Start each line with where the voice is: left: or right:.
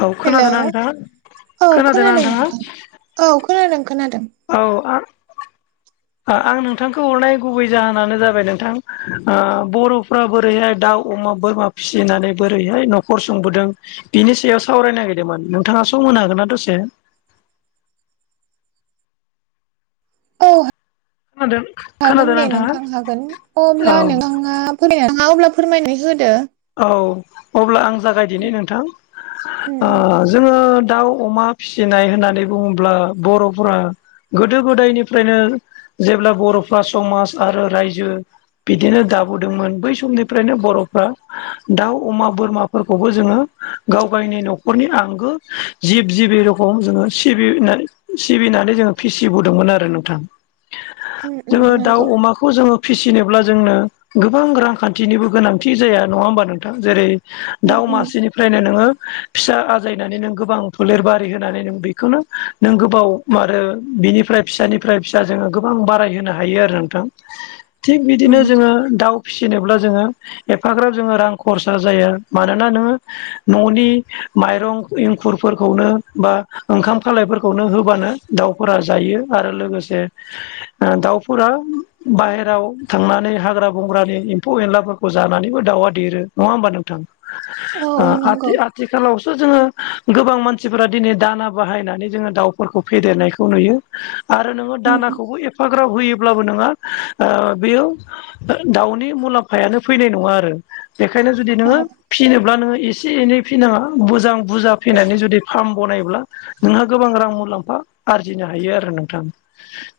left: औ
right: हेलौ
left: खोनादोंना नोंथाङा
right: औ
left: खोनादोंना
right: खोनादों
left: नोंथाङा
right: नोंथां औ खोनादों खोनादों।
left: औ आं आं नोंथांखौ हरनाय गुबै जाहोनानो जाबाय नोंथां बर'फ्रा बोरैहाय दाउ अमा बोरमा फिसिनानै बोरैहाय न'खर संबोदों बिनि सायाव सावरायनो नागिरदोंमोन नोंथांङा सम होनो हागोन ना दसे
right: औ
left: खोनादों
right: हागोन
left: खोनादों
right: दे
left: नोंथाङा
right: नोंथां हागोन
left: औ
right: अब्ला नोंथांङा नोंथांङा [unintelligible] अब्ला फोरमायनानै होदो।
left: औ अब्ला आं जागायदिनि नोंथां
right: उम
left: ओ
right: उम
left: जोंङो दाउ अमा फिसिनाय होननानै बुंङोब्ला बर'फोरा गोदो गोदायनिफ्रायनो जेब्ला बर'फ्रा समाज आरो रायजो बिदिनो दाबोदोंमोन बै समनिफ्रायनो बर'फ्रा दाउ अमा बोरमाफोरखौबो जोंङो गाव गावनि न'खरनि आंगो जिब जिबि रखम जोंङो सिबिनानै सिबिनानै जोंङो फिसिबोदोंमोन आरो नोंथां [inaudible]
right: ओ उम
left: जोङो दाउ
right: नंगौ
left: अमाखौ जोङो फिसिनोब्ला जोंनो गोबां रांखानथिनिबो गोनांथि जाया नङा होमबा नोंथां जेरै
right: उम
left: दाउ
right: उम
left: मासेनि फ्रायनो नोङो फिसा आजायनानै नों गोबां फोलेर बारि होनानै नों बेखौनो नों गोबाव आरो बिनिफ्राय फिसानिफ्राय फिसा जोङो गोबां बाराय होनोनो हायो आरो नोंथां थिग बिदिनो
right: उम
left: जोङो दाउ फिसिनोब्ला जोङो ए फाग्राब जोङो रां खरसा जाया मानोना नोङो न'नि माइरं एंखुरफोरखौनो बा ओंखाम खालायफोरखौनो होबानो दाउफोरा जायो आरो लोगोसे दाउफोरा बाहेरायाव थांनानै हाग्रा बंग्रानि एम्फौ एनलाफोरखौ जानानै दाउआ देरो नङा होमबा नोंथां
right: औ औ नंगौ
left: आदि आ थिखालावसो जोङो गोबां मानसिफोरा दिनै दाना बाहायनानै जोङो दाउफोरखौ फेदेरनायखौ नुयो आरो नोङो
right: उम उम
left: दानाखौबो ए फाग्राब होयोब्लाबो नङा बेयाव दाउनि मुलामफायानो फैनाय नङा आरो बेनिखायनो जुदि
right: औ
left: नोङो फिनोब्ला नोङो एसे एनै फिनाङा मोजां बुरजा फैनानै जुदि फार्म बनायब्ला नोंहा गोबां रां मुलामफा आरजिनो हायो आरो नोंथां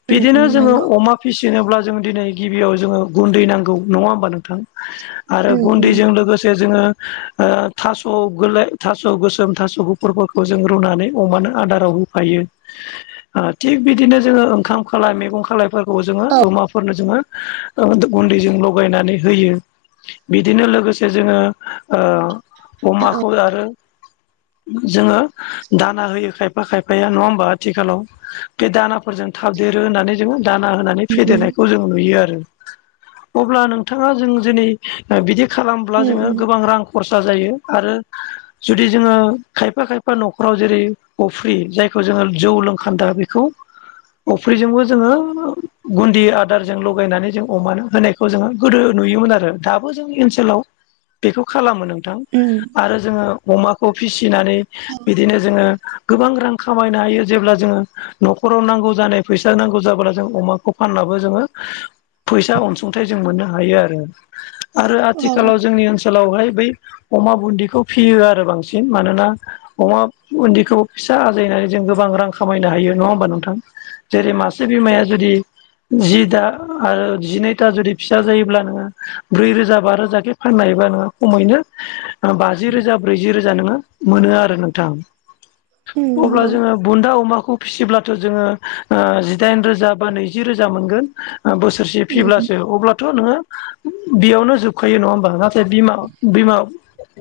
right: उम
left: बिदिनो
right: उम
left: जोङो
right: नंगौ
left: अमा फिसिनोब्ला जों दिनै गिबियाव जोङो गुनदै नांगौ नङा होमबा नोंथां आरो
right: उम उम
left: गुनदैजों लोगोसे जोङो थास'ल थास' गोसोम थास' गुफुरफोरखौ जों रुनानै अमानो आदाराव फायो थिग बिदिनो जोङो ओंखाम खालाय मैगं खालायफोरखौबो जोङो
right: औ
left: अमाफोरनो जोङो ओ गुनदैजों लगायनानै होयो बिदिनो लोगोसे जोङो ओ
right: औ
left: अमाखौ आरो जोङो दाना होयो खायफा खायफाया नङा होमबा आथिखालाव बे दानाफोरजों थाबदेरो होननानै जोङो दाना होनानै
right: उम उम
left: फेदेरनायखौ जों नुयो आरो अब्ला नोंथाङा जों दिनै ओ बिदि खालामब्ला
right: उम
left: जोङो
right: उम
left: गोबां रां खरसा जायो आरो जुदि जोङो खायफा खायफा न'खराव जेरै अफ्रि जायखौ जोङो जौ लोंखान्दा बेखौ अफ्रिजोंबो जोङो गुनदि आदारजों लगायनानै जों अमानो होनाय खौ जोङो गोदो नुयोमोन आरो दाबो जोंनि ओनसोलाव बेखौ खालामो नोंथां
right: उम
left: आरो जोङो अमाखौ फिसिनानै बिदिनो जोङो गोबां रां खामायनो हायो जेब्ला जोङो न'खराव नांगौ जानाय फैसा नांगौ जाबोला जों अमाखौ फाननबो जोङो फैसा अनसुंथाइ जों मोननो हायो आरो आरो
right: औ औ
left: आथिखालाव जोंनि ओनसोलावहाय बै अमा बुनदिखौ फियो आरो बांसिन मानोना अमा बुनदिखौ फिसा आजायनानै जों गोबां रां खामायनो हायो नङा होमबा नोंथां जेरै मासे बिमाया जुदि जि दा आरो जिनैथा जुदि फिसा जायोब्ला नोङो ब्रै रोजा बा रोजाखि फाननो होबा नोङो खमैनो बाजि रोजा ब्रैजि रोजा नो मोनो नोंथां
right: उम
left: अब्ला
right: नंगौ
left: जोङो बुन्दा अमाखौ फिसिब्लाथ' जोङो ओ जिदाइन रोजा बा नैजि रोजा मोनगोन ओ बोसोरसे
right: उम उम
left: फिब्लासो अब्लाथ' नोङो बेयावनो जोबखायो नङा होमबा नाथाय बिमा बिमा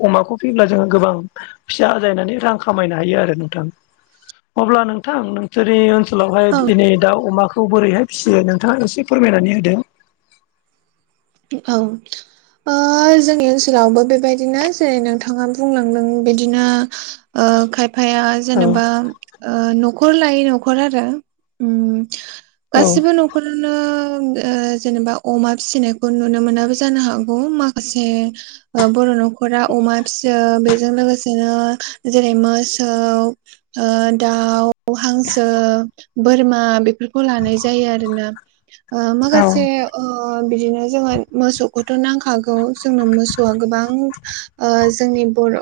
left: अमाखौ फैब्ला जोङो गोबां फिसा आजायनानै रां खामायनो हायो आरो नोंथां अब्ला नोंथां नोंसोर ओन ओनसोलावहाय
right: औ
left: दिनै दाउ अमाखौ बोरैहाय फिसियो नोंथाङा एसे फोरमायनानै होदों
right: औ ओ जोंनि ओनसोलावबो बेबायदिनो जेरै नोंथाङा बुंलांदों बिदिनो ओ खायफाया
left: औ
right: जेनेबा ओ न'खर लायै न'खर आरो
left: औ
right: गासिबो नखर फोरनो ओ जेनेबा अमा फिसिनाय खौ नुनो मोनाबो जानो हागौ माखासे ओ बर' न' खरा अमा फिसियो बेजों लोगोसेनो जेरै मोसौ ओ दाउ, हांसो बोरमा बेफोरखौ लानाय जायो आरोना ओ
left: औ
right: माखासे ओ बिदिनो जोङो मोसौखौथ' नांखागौ जोंनो मोसौआ गोबां ओ जोंनि बर'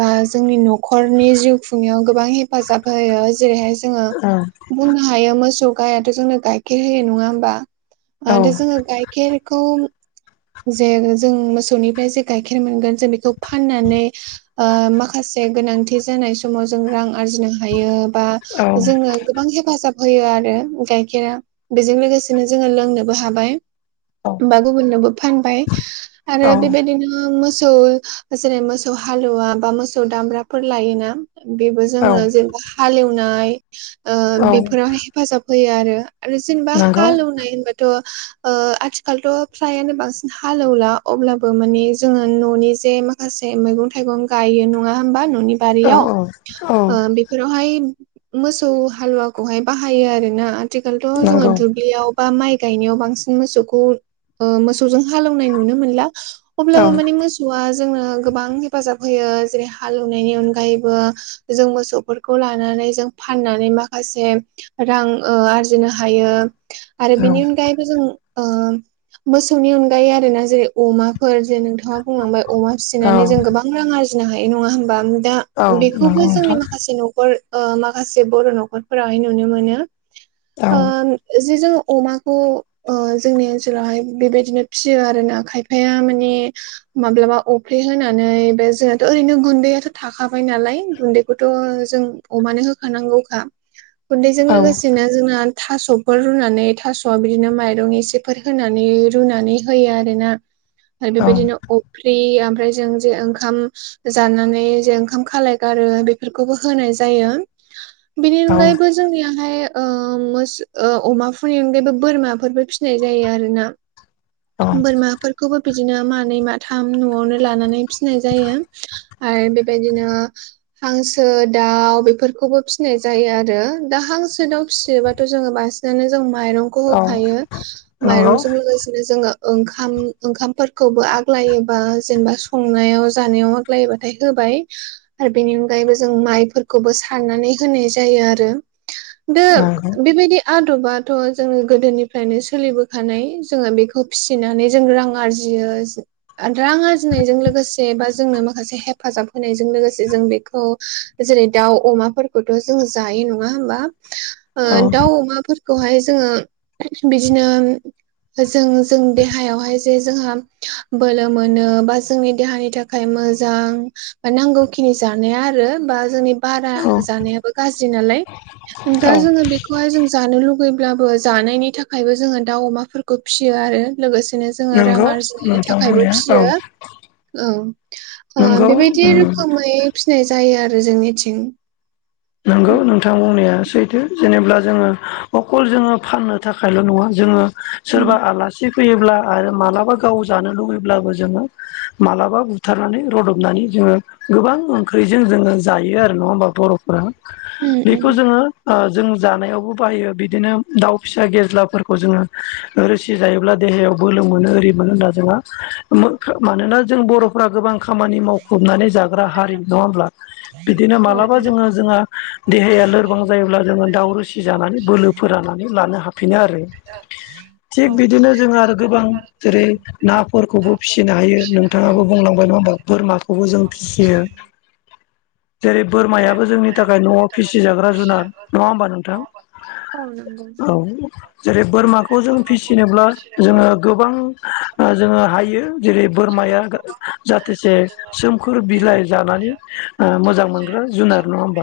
right: बा जोंनि न' खरनि जिउ खुंनायाव गोबां हेफाजाब होयो जेरैहाय जोङो बुंनो हायो मोसौ गायाथ' जोंनो गाइखेर होयो नङा होमबा
left: औ
right: जोङो गाइखेर खौ जे जों मोसौनिफ्राय जे गाइखेर मोनगोन जों बेखौ फाननानै ओ माखासे गोनांथि जानाय समाव जों रां आरजिनो हायो बा
left: औ
right: जोंनो गोबां हे फाजाब होयो आरो गाइखेरा बेजों लोगोसेनो जोङो लोंनोबो हाबाय बा गुबुननोबो फानबाय आरो
left: औ
right: बेबायदिनो मोसौ जेरै मोसौ हालुवा बा मोसौ दामब्राफोर लायोना बेबो
left: औ
right: जोंनो जेनेबा हालेवनाय ओ
left: औ
right: बेफोराव हेफाजाब होयो आरो आरो जेनेबा
left: नंगौ
right: हालएवनाय होनबाथ' ओ आथि आथिखालथ' फ्रायानो बांसिन हालेवला अब्लाबो माने जोङो न'नि जे मा खासे मैगं-थाइगं गायो नङा होमबा न'नि
left: औ
right: बारियाव
left: औ औ
right: ओ बि फोरावहाय मोसौ हालुवाखौहाय बाहायो आरोना आथिखालथ' जोङो
left: नंगौ
right: दुब्लियाव ओ माइ गायनायाव बांसिन मोसौखौ ओ मोसौजों हालेवनाय नुनो मोनला
left: औ
right: अब्लाबो माने मोसौआ जोंनो गोबां हेफाजाब होयो जेरै हाल एवनायनि अनगायैबो जों मोसौफोरखौ लानानै जों फाननानै माखासे रां ओ आरजिनो हायो आरो
left: औ
right: बेनि अनगायैबो जों ओ मोसौनि अनगायै आरो ना जेरै अमाफोर जे नोंथां नोंथाङा बुंलांबाय अमा
left: औ
right: फिसिनानै जों गोबां रां आरजिनो हायो नङा होनबा दा
left: नंगौ
right: बेखौबो जोंनि
left: नोंथां
right: माखासे न'खर ओ माखासे बर' न'खरफोराहाय नुनो मोनो
left: औ
right: ओ जे जों अमाखौ ओ जोंनि ओन सोलावहाय बेबायदिनो फियो आरोना खायफाया माने माब्लाबा अफ्रि होनानै बे जोंहाथ' ओरैनो गुन्दैयाथ' थाखाबाय नालाय गुन्दै बेखौथ' जों अमानो होखानांगौखा
left: [inaudible]
right: गुन्दैजों
left: औ
right: लोगोसेनो जोंना थास'फोर रुनानै थास'आ बिदिनो माइरं एसे फोर होनानै रुनानै होयो आरोना आरो
left: औ
right: बेबायदिनो अफ्रि आमफ्राय जों जे ओंखाम जानानै जे ओंखाम खालाय गारो बेफोरखौबो होनाय जायो बिनि
left: औ
right: अनगायैबो जोंनियाहाय ओ मोस ओ अमाफोरनि अनायैबो बोरमाफोरबो फिनाय जायो आरोना
left: औ
right: बोरमाफोर खौबो बिदिनो मानै माथाम न'आवनो लानानै फिनाय जायो आरो बेबायदिनो हांसो, दाउ बेफोरखौबो फिनाय जायो आरो दा हांसो, दाउ फिसियोबाथ' जोङो बां नानो जों माइरंखौ
left: औ
right: होखायो
left: नंगौ
right: माइरंजों लोगोसेनो जोङो ओंखाम ओंखामफोरखौबो आग्लायोबा जेनेबा संनायाव जानायाव लायोबाथाय होबाय आरो बेनि अनगायैबो जों माइफोरखौबो सारनानै होनाय जायो आरो दा
left: नंगौ
right: बेबायदि आद'बाथ' जोङो गोदोनि फ्रायनो सोलिबोखानाय जोङो बेखौ फिसिनानै जों रां आरजियो रां आरजिनायजों लोगोसे बा जोंनो माखासे हेफाजाब होनायजों लोगोसे जों बेखौ जेरै दाउ, अमाफोर खौथ' जों जायो नङा होमबा?
left: औ
right: दाउ अमाफोरखौहाय जोङो बिदिनो जों जों देहायावहाय जे जोंहा बोलो मोनो बा जोंनि देहानि थाखाय मोजां नांगौ खिनि जानाया आरो बा जोंनि बारा
left: औ
right: जानायाबो गाज्रि नालाय दा
left: औ
right: जोङो बेखौ बेखौहाय जों जानो लुुबैब्लाबो जानायनि थाखायबो जोङो दाउ अमाफोरखौ फिसियो आरो लोगोसेनो जोङो रां
left: नंगौ
right: आरजिनायनि
left: नोंथां
right: थाखायबो
left: बुंनाया औ
right: फिसियो औ
left: नंगौ
right: बेबायदि
left: उम
right: रोखोमै फिसिनाय जायो आरो जोंनिथिं
left: नंगौ
right: उम
left: नोंथां बुंनाया सैथो जेनेब्ला जोङो अखल जोङो फाननो थाखायल' नङा जोङो सोरबा आलासि फैयोब्ला आरो मालाबा गाव जानो लुुबैब्लाबो जोङो मालाबा बुथारनानै रदबनानै जोङो गोबां ओंख्रिजों जोङो जायो आरो नङा होमबा बर'फोरा
right: उम उम
left: बेखौ जोङो जों जानायावबो बाहायो बिदिनो दाउ फिसा गेज्लाफोरखौ जोङो रोसि जायोब्ला देहायाव बोलो मोनो ओरि मोनो होनना जोंहा मानोना जों बर' गोबां खामानि मावखुबनानै जाग्रा हारि नङा होमब्ला बिदिनो
right: औ
left: मालाबा जोङो जोंहा देहाया लोरबां जायोब्ला जोङो दााव रोसि जानानै बोलो फोराननानै लानो हाफिनो आरो
right: औ
left: थिग बिदिनो जोङो आरो गोबां जेरै नाफोरखौबो फिसिनो हायो नोंथाङाबो बुंलां बोरमाखौबो जों फिसियो जेरै बोरमाया जोंनि थाखाय न'आव फिसिजाग्रा जुनार नङा होमबा नोंथां
right: औ नंगौ
left: औ जेरै बोरमाखौ जों फिसिनोब्ला जोङो गोबां जोङो हायो जेरै बोरमाया जाथोसे सोमखोर बिलाइ जानानै मोजां मोनग्रा जुनार नङा होमबा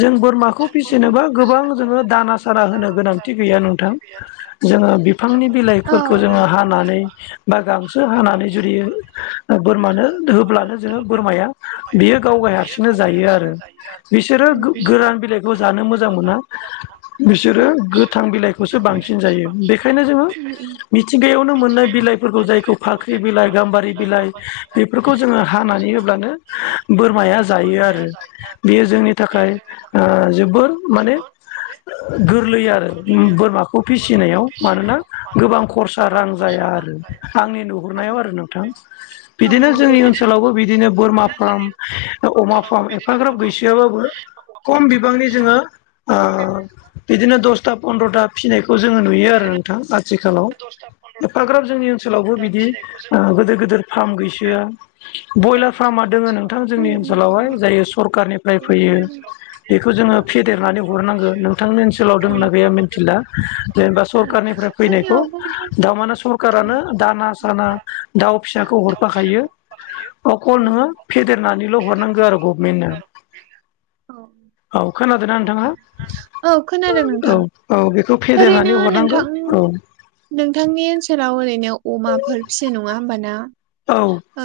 left: जों बोरमाखौ फिसिनोबा गोबां जोङो दाना सारा होनो गोनांथि गैया नोंथां। जोङो बिफांनि बिलाइफोरखौ जोङो हानानै बा गांसो हानानै। जुदि ओ बोरमानो होब्लानो जोङो बोरमाया बेयो गाव गाय हारसिंनो जायो आरो। बिसोरो गोरान बिलाइखौ जानो मोजां मोना। बिसोरो गोथां बिलाइखौसो बांसिन जायो बेखायनो जोङो मिथिंगायावनो मोननाय बिलाइ फोरखौ जायखौ फाख्रि बिलाइ। गाम्बारि बिलाइ बेफोरखौ जोङो हानानै होब्लानो बोरमाया जायो आरो। बेयो जोंनि थाखाय ओ जोबोर माने गोरलै आरो बोरमाखौ। खौ फिसिनायाव मानोना गोबां खरसा रां जाया आरो आंनि नुहुरनायाव आरो नोंथां।
right: औ
left: बिदिनो
right: नंगौ
left: जोंनि
right: नोंथां।
left: ओनसोलावबो बिदिनो बोरमा फार्म, अमा फार्म एफाग्राब गैस- गैयाबाबो खम बिबांनि जोङो बिदिनो दसथा पन्द्रता फिनायखौ जोङो नुयो आरो नोंथां आथिखालाव एफाग्राब जोंनि ओन ओनसोलावबो बिदि ओ गिदोर गिदोर फार्म गैसोआ। ब्रयलार फार्मा दङ नोंथां जोंनि ओनसोलावहाय जाय सरखारनि रायफैयो बेखौ जोङो फेदेरनानै हरनांगो नोंथांनि ओनसोलाव दंना गैया? मिन्थिला। जेनेबा सरखारनिफ्राय फैनायखौ
right: जोंनियावबो दं
left: दामाने सरखारानो दाना साना। दाउ फिसाखौ हरफाखायो अखौ नोङो फेदेरनानैल' हरनांगौ आरो गभमेन्टनो।
right: औ
left: औ खोनादोंना नोंथाङा
right: औ खोनादों
left: औ।
right: नोंथां
left: औ बेखौ
right: ओरैनो
left: फेदेरनानै हरनांगो
right: नोंथां
left: औ।
right: नोंथांनि ओनसोलाव ओरैनो अमाफोर फियो नङा होमबा ना?
left: औ।
right: औ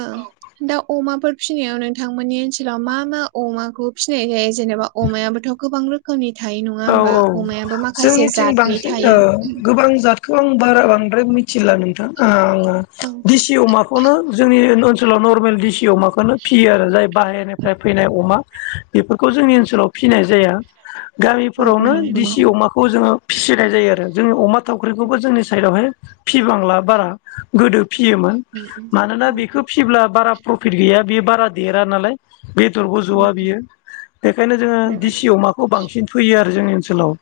right: दा अमाफोर फिनायाव नोंथांमोननि ओनसोलाव मा मा अमाखौ फिसनाय जायो? जेनेबा अमायाबोथ' गोबां रोखोमनि थायो नङा
left: औ
right: होमबा,
left: औ
right: अमायाबो माखासे
left: जोंनिथिं
right: जाद
left: ओ बांसिन आंङो गोबां जादखौ आं बारा बांद्राय मिथिला नोंथां आङो
right: औ
left: दिसि अमाखौनो जोंनि ओनसोलाव नरमेल डिसि अमाखोनो फियो आरो जाय बाहेरनिफ्राय फैनाय अमा, बेफोरखौ जोंनि ओनसोलाव फिनाय जाया। गामि
right: औ औ
left: फोरावनो
right: नंगौ
left: दिसि
right: नोंथां।
left: अमाखौ जोङो फिसिनाय जायो आरो जोंनि अमा थावख्रिखौबो जोंनि साइडआवहाय फिबांला बारा गोदो फियोमोन। मानोना बेखो फिब्ला बारा प्रफिट गैया बे बारा देरा नालाय। बेदरबो ज'वा बियो बेखायनो जोङो दिसि अमाखौ बांसिन फैयो आरो जोंनि ओनसोलाव।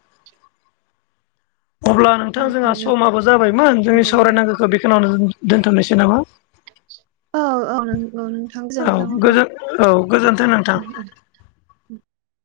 left: अब्ला नोंथां जोंहा समाबो जाबायमोन, जोंनि सावरायनांगोखो बेखोनावनो दोनथ'नोसै नामा?
right: औ औ नोंथां
left: औ
right: गोजोनथों अब्ला।
left: गोजोन औ गोजोनथों नोंथां।